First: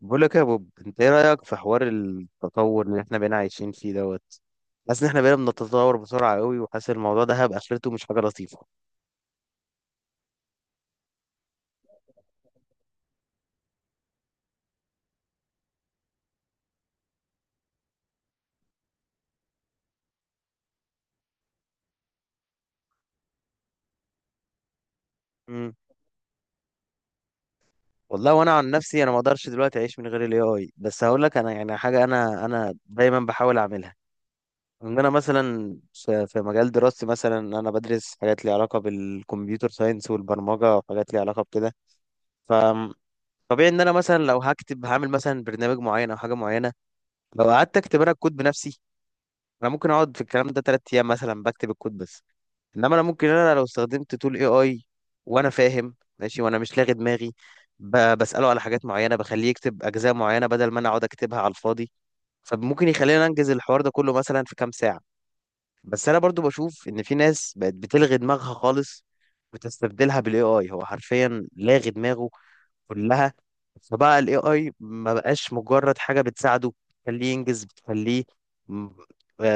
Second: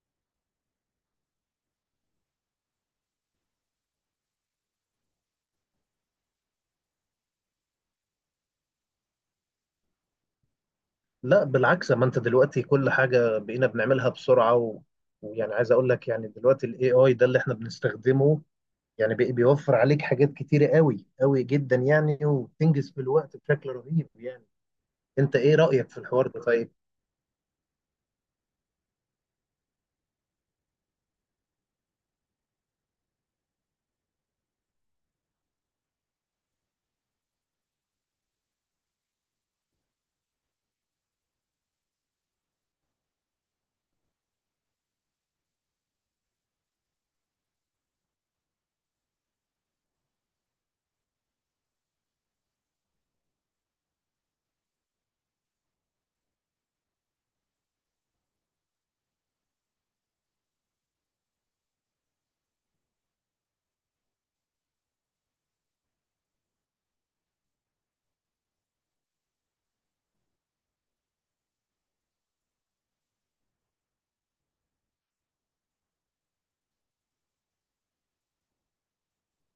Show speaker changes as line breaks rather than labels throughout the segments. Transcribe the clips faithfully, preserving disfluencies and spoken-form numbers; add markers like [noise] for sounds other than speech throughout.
بقول لك يا بوب، انت ايه رايك في حوار التطور اللي احنا بقينا عايشين فيه دوت. حاسس ان احنا بقينا بنتطور بسرعه قوي، وحاسس الموضوع ده هيبقى اخرته مش حاجه لطيفه.
لا بالعكس، ما انت دلوقتي كل حاجة بقينا بنعملها بسرعة و... ويعني عايز اقول لك، يعني دلوقتي الاي اي ده اللي احنا بنستخدمه يعني بي... بيوفر عليك حاجات كتيرة قوي قوي جدا يعني، وبتنجز في الوقت بشكل رهيب يعني. انت ايه
امم.
رأيك في الحوار ده طيب؟
والله وانا عن نفسي، انا ما اقدرش دلوقتي اعيش من غير الاي اي. بس هقول لك انا يعني حاجه انا انا دايما بحاول اعملها. ان انا مثلا في في مجال دراستي، مثلا انا بدرس حاجات ليها علاقه بالكمبيوتر ساينس والبرمجه وحاجات ليها علاقه بكده. ف طبيعي ان انا مثلا لو هكتب هعمل مثلا برنامج معين او حاجه معينه، لو قعدت اكتب انا الكود بنفسي، انا ممكن اقعد في الكلام ده تلات ايام مثلا بكتب الكود بس. انما انا ممكن انا لو استخدمت تول اي اي وانا فاهم ماشي، وانا مش لاغي دماغي، ب- بساله على حاجات معينه، بخليه يكتب اجزاء معينه بدل ما انا اقعد اكتبها على الفاضي. فممكن يخلينا انجز الحوار ده كله مثلا في كام ساعه. بس انا برضو بشوف ان في ناس بقت بتلغي دماغها خالص وتستبدلها بالاي اي. هو حرفيا لاغي دماغه كلها. فبقى الاي اي ما بقاش مجرد حاجه بتساعده بتخليه ينجز، بتخليه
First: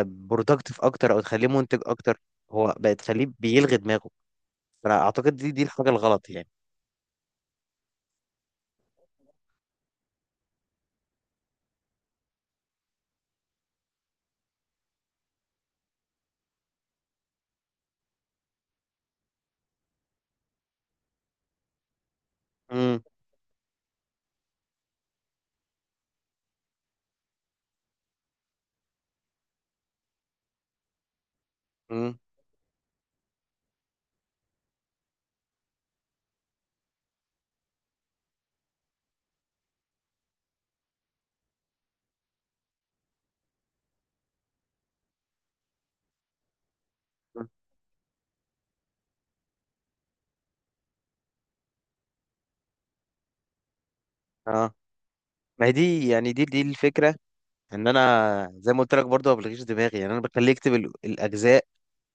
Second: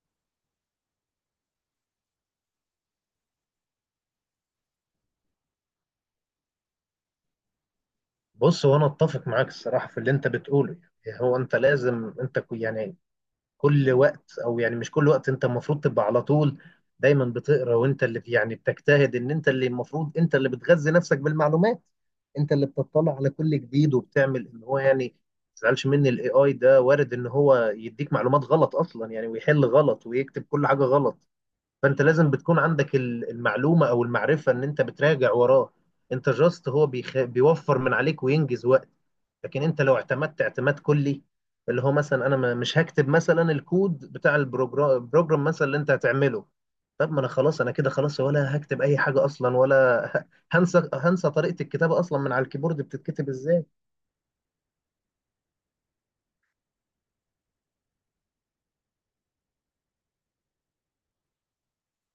برودكتيف اكتر او تخليه منتج اكتر. هو بقت تخليه بيلغي دماغه. فانا اعتقد دي دي الحاجه الغلط يعني.
بص، وانا اتفق معاك الصراحة في اللي انت بتقوله. يعني هو انت لازم انت كو- يعني كل وقت، او يعني مش كل وقت، انت المفروض تبقى على طول دايما بتقرا، وانت اللي يعني بتجتهد ان انت اللي المفروض انت اللي بتغذي نفسك بالمعلومات. انت اللي
امم.
بتطلع على كل جديد، وبتعمل ان هو يعني ما تزعلش مني، الاي اي ده وارد ان هو يديك معلومات غلط اصلا يعني، ويحل غلط، ويكتب كل حاجه غلط. فانت
امم.
لازم بتكون عندك ال- المعلومه او المعرفه ان انت بتراجع وراه. انت جاست هو بيخ... بيوفر من عليك وينجز وقت. لكن انت لو اعتمدت اعتماد كلي، اللي هو مثلا انا ما- مش هكتب مثلا الكود بتاع البروجرام البروجرام مثلا اللي انت هتعمله، طب ما انا خلاص انا كده خلاص، ولا هكتب اي حاجه اصلا، ولا [laughs] ه- هنسى هنسى طريقه الكتابه اصلا من على الكيبورد بتتكتب ازاي.
اه، ما هي دي يعني، دي دي الفكره. ان انا زي ما قلت لك برضه ما بلغيش دماغي يعني. انا بخليه يكتب ال- الاجزاء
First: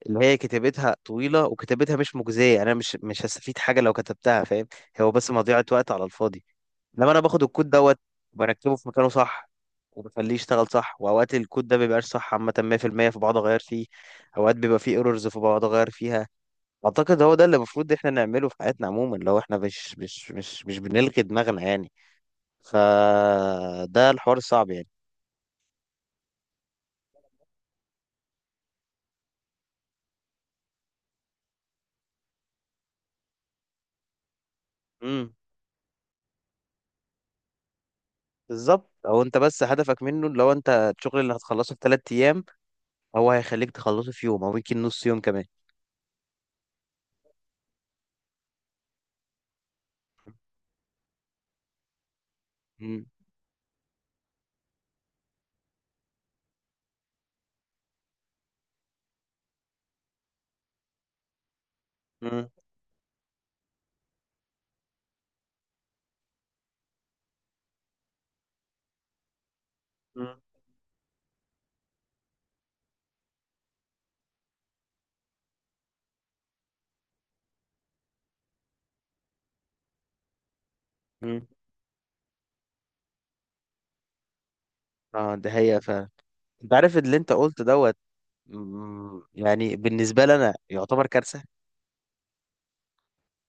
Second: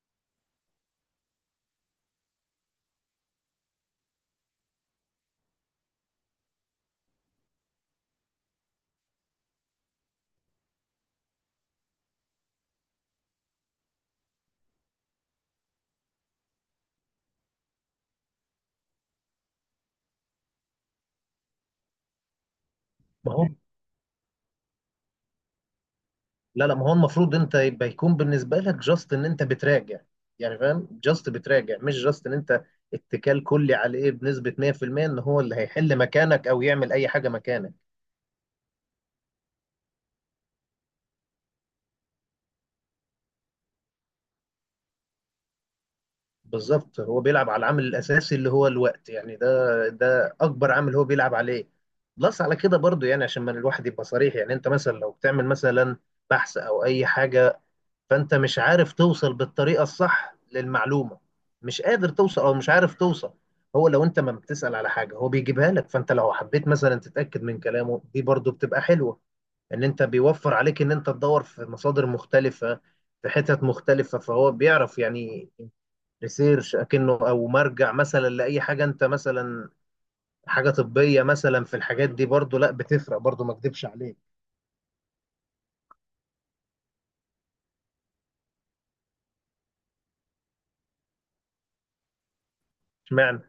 اللي هي كتابتها طويله وكتابتها مش مجزيه. انا مش مش هستفيد حاجه لو كتبتها، فاهم؟ هو بس مضيعه وقت على الفاضي. لما انا باخد الكود دوت وبركبه في مكانه صح، وبخليه يشتغل صح. واوقات الكود ده بيبقاش صح عامه مية في المية، فبقعد اغير فيه. اوقات بيبقى فيه ايرورز، فبقعد اغير فيها. اعتقد هو ده اللي المفروض احنا نعمله في حياتنا عموما، لو احنا مش مش مش مش بنلغي دماغنا يعني.
ما هو،
فده الحوار الصعب يعني.
لا لا ما هو المفروض انت يبقى يكون بالنسبه لك جاست ان انت بتراجع، يعني فاهم، جاست بتراجع، مش جاست ان انت اتكال كلي عليه بنسبه مية في المية ان
امم.
هو اللي هيحل مكانك او يعمل اي حاجه مكانك.
بالظبط. او انت بس هدفك منه، لو انت الشغل اللي هتخلصه في ثلاث ايام، هو هيخليك تخلصه في يوم او يمكن نص يوم كمان.
بالظبط، هو بيلعب على العامل الاساسي اللي هو الوقت، يعني ده ده اكبر عامل هو بيلعب عليه. بلس على كده
امم.
برضو، يعني عشان ما الواحد يبقى صريح، يعني انت مثلا لو بتعمل مثلا بحث او اي حاجه، فانت مش عارف توصل بالطريقه الصح للمعلومه، مش قادر توصل
امم.
او مش عارف توصل. هو لو انت ما بتسال على حاجه هو بيجيبها لك، فانت لو حبيت مثلا تتاكد من كلامه دي برضو بتبقى حلوه، ان انت بيوفر عليك ان انت تدور في مصادر مختلفه، في حتت مختلفه، فهو بيعرف يعني ريسيرش اكنه، او مرجع مثلا لاي حاجه، انت مثلا حاجه طبيه
امم.
مثلا، في الحاجات دي برضو لا بتفرق برضو، ما اكدبش عليك.
اه، ده هي فعلا. انت عارف اللي انت قلت دوت. مم، يعني بالنسبة لي أنا يعتبر كارثة.
اشمعنى؟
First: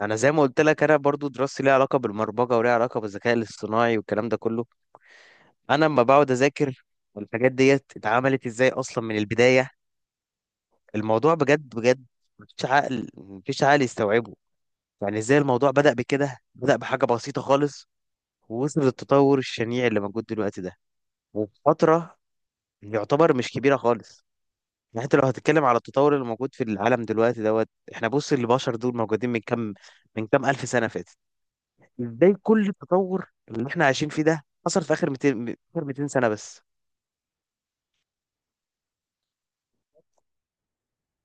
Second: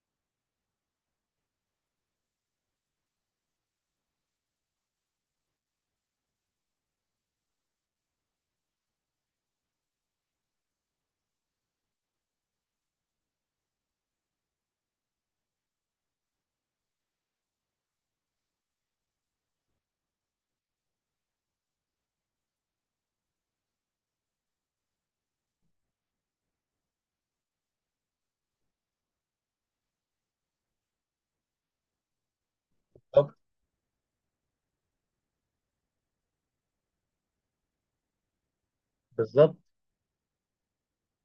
أنا زي ما قلت لك، أنا برضو دراستي ليها علاقة بالبرمجة وليها علاقة بالذكاء الاصطناعي والكلام ده كله. أنا لما بقعد أذاكر الحاجات ديت اتعملت إزاي أصلا من البداية، الموضوع بجد بجد، مفيش عقل، مفيش عقل يستوعبه. يعني إزاي الموضوع بدأ بكده، بدأ بحاجة بسيطة خالص، ووصل للتطور الشنيع اللي موجود دلوقتي ده. وفي فترة يعتبر مش كبيرة خالص. يعني انت لو هتتكلم على التطور اللي موجود في العالم دلوقتي دوت، احنا بص البشر دول موجودين من كام، من كام الف سنه فاتت. ازاي كل التطور
طب،
اللي احنا عايشين فيه ده حصل في اخر مئتين، اخر مئتين سنه بس؟
بالظبط.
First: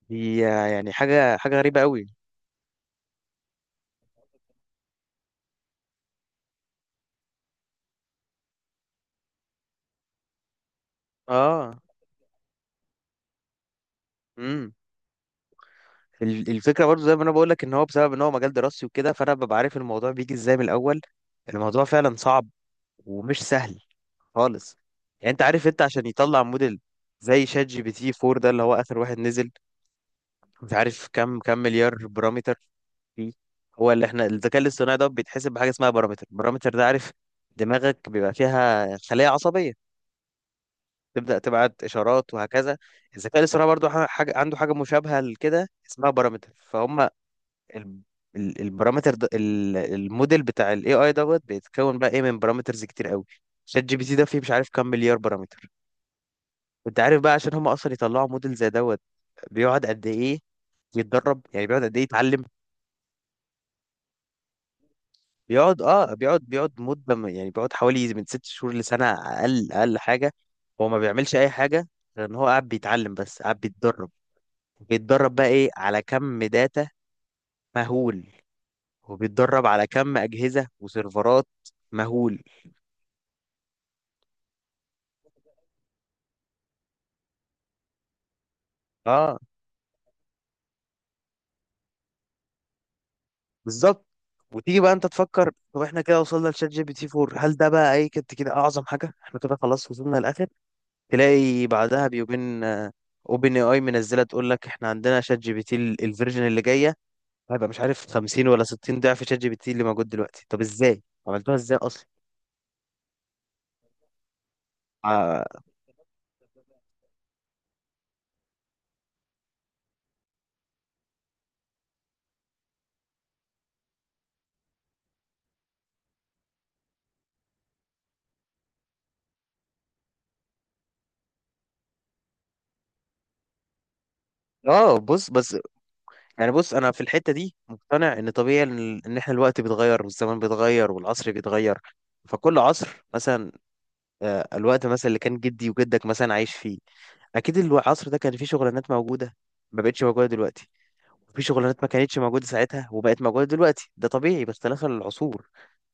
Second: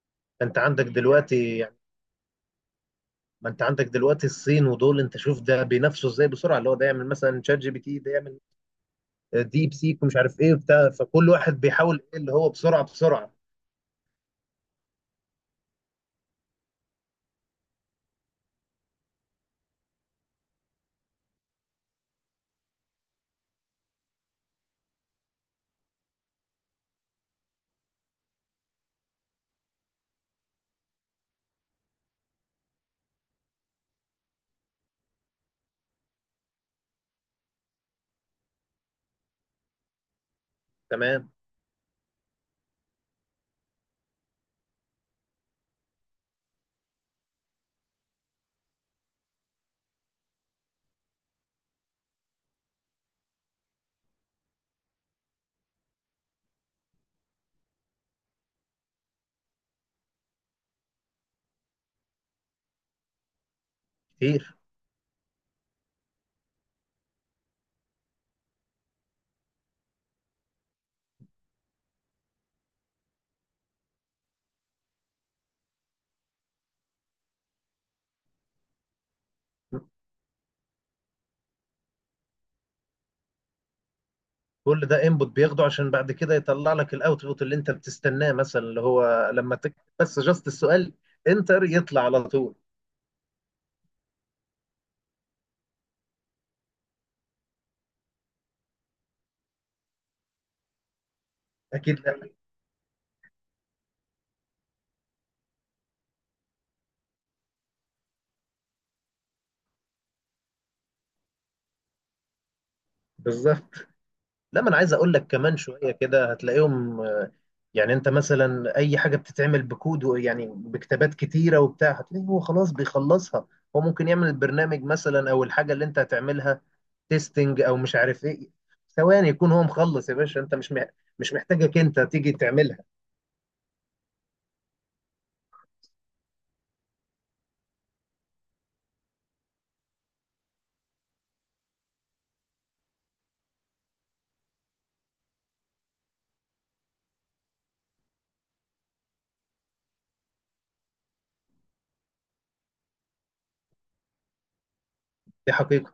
دي
انت عندك
يعني حاجه، حاجه
دلوقتي يعني،
غريبه قوي.
ما انت عندك دلوقتي الصين ودول، انت شوف ده بينافسوا ازاي بسرعه، اللي هو ده يعمل مثلا شات جي بي تي، ده يعمل ديب سيك، ومش عارف ايه وبتاع، فكل واحد
اه.
بيحاول ايه اللي هو بسرعه بسرعه.
امم. ال- الفكره برضو زي ما انا بقول لك، ان هو بسبب ان هو مجال دراسي وكده، فانا ببقى عارف الموضوع بيجي ازاي من الاول. الموضوع فعلا صعب، ومش سهل خالص. يعني انت عارف، انت عشان يطلع موديل زي شات جي بي تي فور ده، اللي هو اخر واحد نزل، مش عارف كم كم مليار بارامتر فيه. هو اللي احنا الذكاء الاصطناعي ده بيتحسب بحاجه اسمها بارامتر. البارامتر ده، عارف دماغك بيبقى فيها خلايا عصبيه،
تمام.
تبدا تبعت اشارات وهكذا. الذكاء الاصطناعي برضو ح- حاجه عنده حاجه مشابهه لكده اسمها بارامتر، فهم. ال- ال- البارامتر ده، ال- الموديل بتاع الاي اي دوت، بيتكون بقى ايه من بارامترز كتير قوي. شات جي بي تي ده فيه مش عارف كم مليار بارامتر. انت عارف بقى عشان هم اصلا يطلعوا موديل زي دوت، بيقعد قد ايه يتدرب، يعني بيقعد قد ايه يتعلم.
كتير.
بيقعد اه، بيقعد بيقعد مدة، م- يعني بيقعد حوالي من ست شهور لسنة، أقل أقل حاجة. هو ما بيعملش أي حاجة غير إن هو قاعد بيتعلم، بس قاعد بيتدرب. بيتدرب بقى إيه على كم داتا مهول، وبيتدرب على كم أجهزة وسيرفرات مهول.
كل ده انبوت بياخده عشان بعد كده يطلع لك الاوتبوت اللي انت بتستناه، مثلا اللي هو
اه
لما تكتب بس جاست السؤال انتر يطلع على طول.
بالظبط. وتيجي بقى أنت تفكر، طب إحنا كده وصلنا لشات جي بي تي فور، هل ده بقى إيه كنت كده أعظم حاجة؟ إحنا كده خلاص وصلنا للآخر؟ تلاقي
اكيد
بعدها
لا.
بيومين اوبن اي اي منزله تقول لك احنا عندنا شات جي بي تي ال- الفيرجن اللي جايه، هيبقى مش عارف خمسين ولا ستين ضعف شات جي بي تي اللي موجود دلوقتي. طب ازاي عملتوها، ازاي اصلا؟
بالظبط. لا، ما انا عايز اقول لك
اه.
كمان شويه كده هتلاقيهم آه، يعني انت مثلا اي حاجه بتتعمل بكود و- يعني بكتابات كتيره وبتاع، هتلاقيه هو خلاص بيخلصها. هو ممكن يعمل البرنامج مثلا، او الحاجه اللي انت هتعملها تيستنج او مش عارف ايه، ثواني يكون هو مخلص، يا باشا انت مش مح- مش محتاجك انت تيجي تعملها.
آه، بص بس. يعني بص، انا في الحتة دي مقتنع ان طبيعي ان إن احنا الوقت بيتغير والزمان بيتغير والعصر بيتغير. فكل عصر مثلا، آه، الوقت مثلا اللي كان جدي وجدك مثلا عايش فيه، اكيد العصر ده كان فيه شغلانات موجودة ما بقتش موجودة دلوقتي. في شغلانات ما كانتش موجودة ساعتها وبقت موجودة دلوقتي. ده طبيعي باختلاف العصور.
دي حقيقه.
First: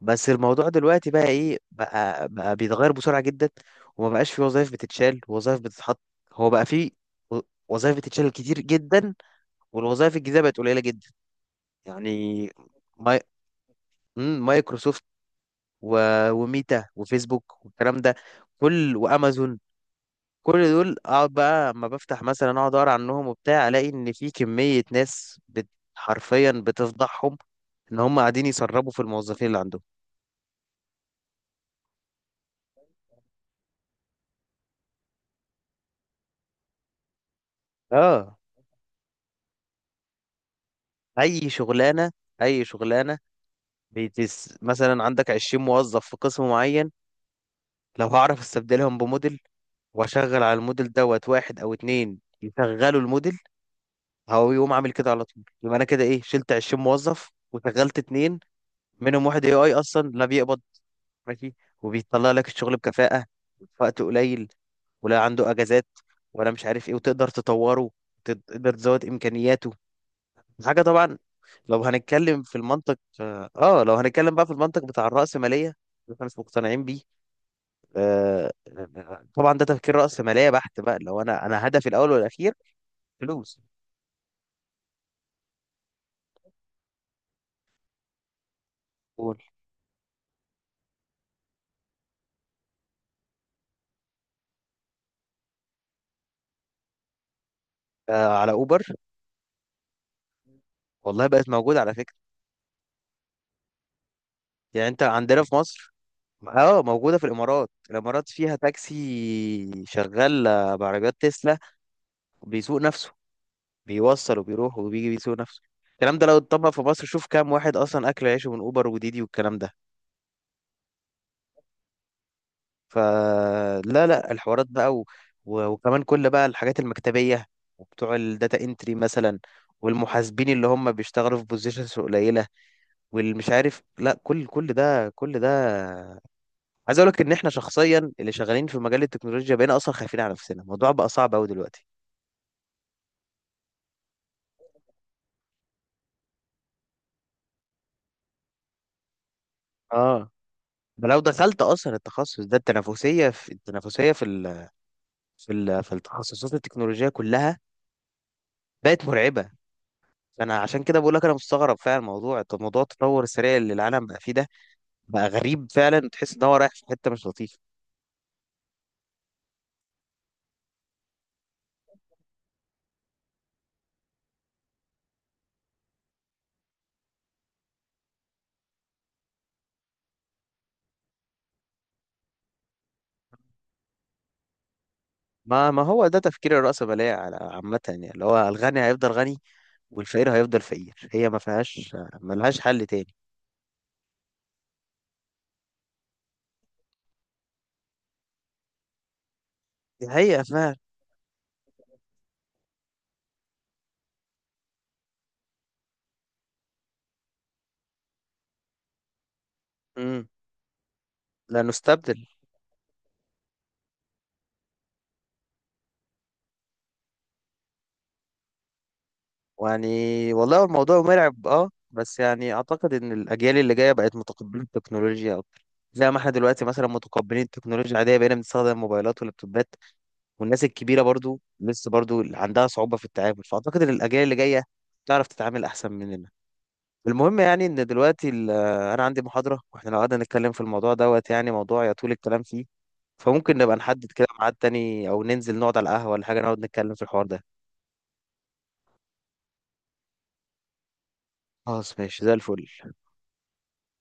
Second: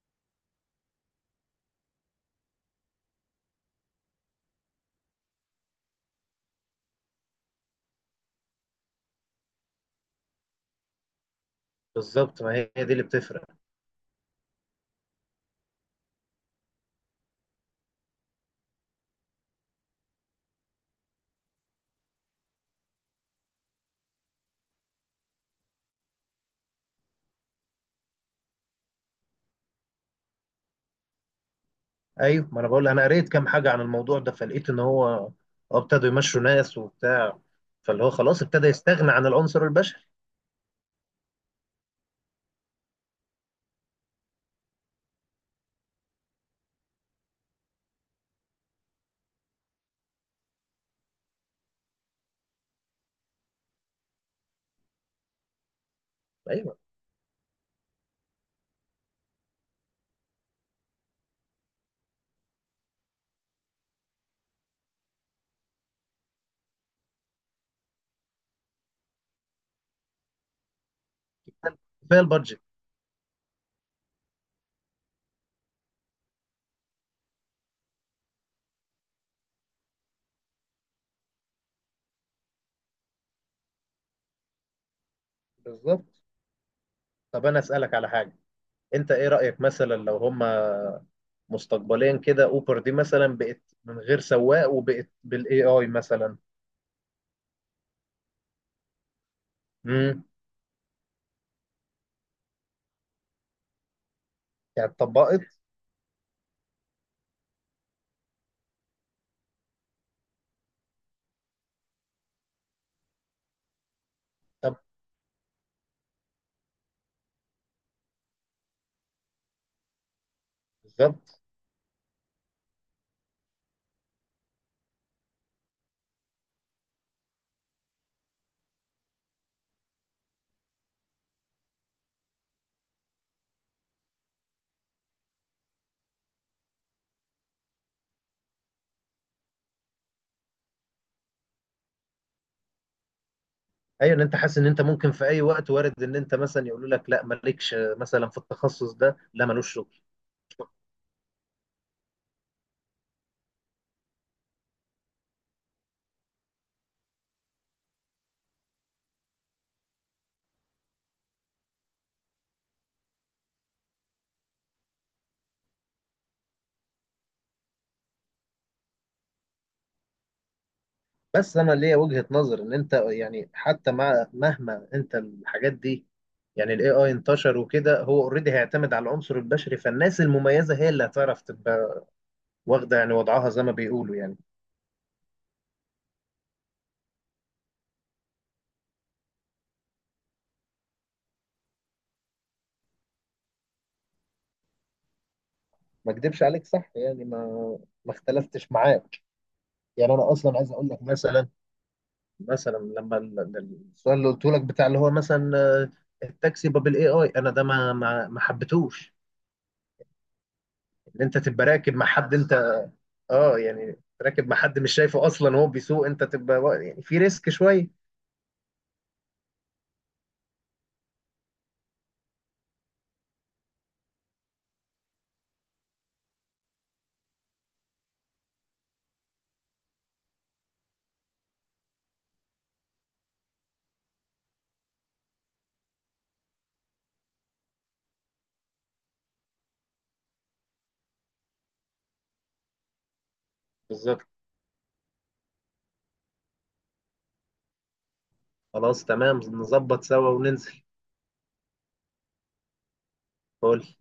بس الموضوع دلوقتي بقى ايه، بقى بقى بيتغير بسرعة جدا. وما بقاش في وظائف بتتشال، وظائف بتتحط. هو بقى في و- وظائف بتتشال كتير جدا، والوظائف الجديدة بقت قليلة جدا
بالظبط،
يعني.
ما هي هي دي اللي
ماي...
بتفرق.
مم، مايكروسوفت و... وميتا وفيسبوك والكلام ده كل، وامازون. كل دول اقعد بقى اما بفتح مثلا، اقعد اقرا عنهم وبتاع، الاقي ان في كمية ناس بت... حرفيا بتفضحهم، ان هم قاعدين يسربوا في الموظفين اللي عندهم.
ايوه، ما انا بقول انا قريت كام حاجه عن الموضوع ده، فلقيت ان هو ابتدوا يمشوا ناس وبتاع، فاللي هو
اه.
خلاص ابتدى يستغنى عن العنصر البشري.
اي شغلانه، اي شغلانه. بتس... مثلا عندك عشرين موظف في قسم معين، لو هعرف استبدلهم بموديل، واشغل على الموديل دوت، واحد او اتنين يشغلوا الموديل، هو يقوم عامل كده على طول. يبقى انا كده ايه، شلت
ايوه،
عشرين موظف وشغلت اتنين منهم واحد اي اي اصلا لا بيقبض، ماشي، وبيطلع لك الشغل بكفاءه في وقت قليل، ولا عنده اجازات، ولا مش عارف ايه، وتقدر تطوره، تقدر تزود امكانياته، حاجة طبعا. لو
كفايه
هنتكلم في
البادجت.
المنطق، اه، آه، لو هنتكلم بقى في المنطق بتاع الرأسمالية اللي احنا مش مقتنعين بيه. آه. طبعا ده تفكير رأسمالية بحت بقى، لو انا انا هدفي الاول والاخير فلوس.
بالظبط. طب انا اسالك على حاجه، انت ايه
قول.
رايك مثلا لو هما مستقبليا كده اوبر دي مثلا بقت من غير سواق، وبقت بالاي اي مثلا؟
آه على اوبر.
امم.
والله بقت موجودة على فكرة. يعني
يعني
انت
اتطبقت؟
عندنا في مصر، اه، موجودة في الامارات. الامارات فيها تاكسي شغال، آه، بعربيات تسلا، بيسوق نفسه. بيوصل وبيروح
طب.
وبيجي بيسوق نفسه. الكلام ده لو اتطبق في مصر، شوف كام واحد اصلا اكل عيشه من اوبر وديدي والكلام ده.
بالظبط.
فلا لا الحوارات بقى، و... و- وكمان كل بقى الحاجات المكتبية، وبتوع الداتا انتري مثلا، والمحاسبين اللي هم بيشتغلوا في بوزيشنز قليلة، واللي مش عارف، لا، كل كل ده كل ده. عايز اقول لك ان احنا شخصيا اللي شغالين في مجال التكنولوجيا بقينا اصلا خايفين على نفسنا. الموضوع بقى صعب قوي دلوقتي.
ايوه، ان انت حاسس ان انت ممكن في اي وقت وارد ان انت مثلا يقولوا لك لا مالكش مثلا في التخصص ده، لا ملوش شغل.
اه. ده لو دخلت اصلا التخصص ده، التنافسيه في التنافسيه في ال... في ال... في التخصصات التكنولوجيه كلها بقت مرعبه. انا عشان كده بقول لك، انا مستغرب فعلا الموضوع. طب موضوع التطور السريع اللي العالم بقى فيه ده بقى غريب فعلا، تحس ان هو رايح في حته مش لطيفه.
بس انا ليا وجهة نظر ان انت يعني حتى مع مهما انت الحاجات دي، يعني الاي اي انتشر وكده، هو اوريدي هيعتمد على العنصر البشري، فالناس المميزة هي اللي هتعرف تبقى واخدة يعني وضعها زي ما بيقولوا يعني.
ما ما هو ده تفكير الرأسمالية على- عامة يعني، اللي هو الغني هيفضل غني والفقير هيفضل فقير. هي ما فيهاش، ما لهاش حل تاني.
ما اكدبش عليك صح يعني، ما ما اختلفتش معاك.
دي
يعني انا
حقيقة
اصلا عايز
فعلا.
اقول لك مثلا، مثلا لما ال- ال- السؤال اللي قلته لك بتاع اللي هو مثلا آه، التاكسي باب الاي اي، انا ده ما ما ما حبيتهوش،
امم.
ان انت
لا،
تبقى راكب مع
نستبدل.
حد انت. اه، يعني راكب مع حد مش شايفه اصلا وهو بيسوق، انت تبقى وا- يعني في ريسك شويه.
يعني والله الموضوع مرعب، اه، بس يعني اعتقد ان الاجيال اللي جايه بقت متقبله التكنولوجيا اكتر. زي ما احنا دلوقتي مثلا متقبلين التكنولوجيا العاديه بقينا بنستخدم الموبايلات واللابتوبات، والناس الكبيرة برضو لسه برضو عندها صعوبة في التعامل. فأعتقد إن الأجيال اللي جاية تعرف تتعامل أحسن مننا. المهم يعني، إن دلوقتي ال- آه، أنا عندي محاضرة، وإحنا لو قعدنا نتكلم في الموضوع دوت يعني، موضوع يطول الكلام فيه. فممكن نبقى نحدد
بالظبط.
كده ميعاد تاني، أو ننزل نقعد على القهوة ولا حاجة نقعد نتكلم في الحوار ده.
خلاص تمام، نظبط سوا وننزل.
خلاص ماشي، زي الفل.
قول.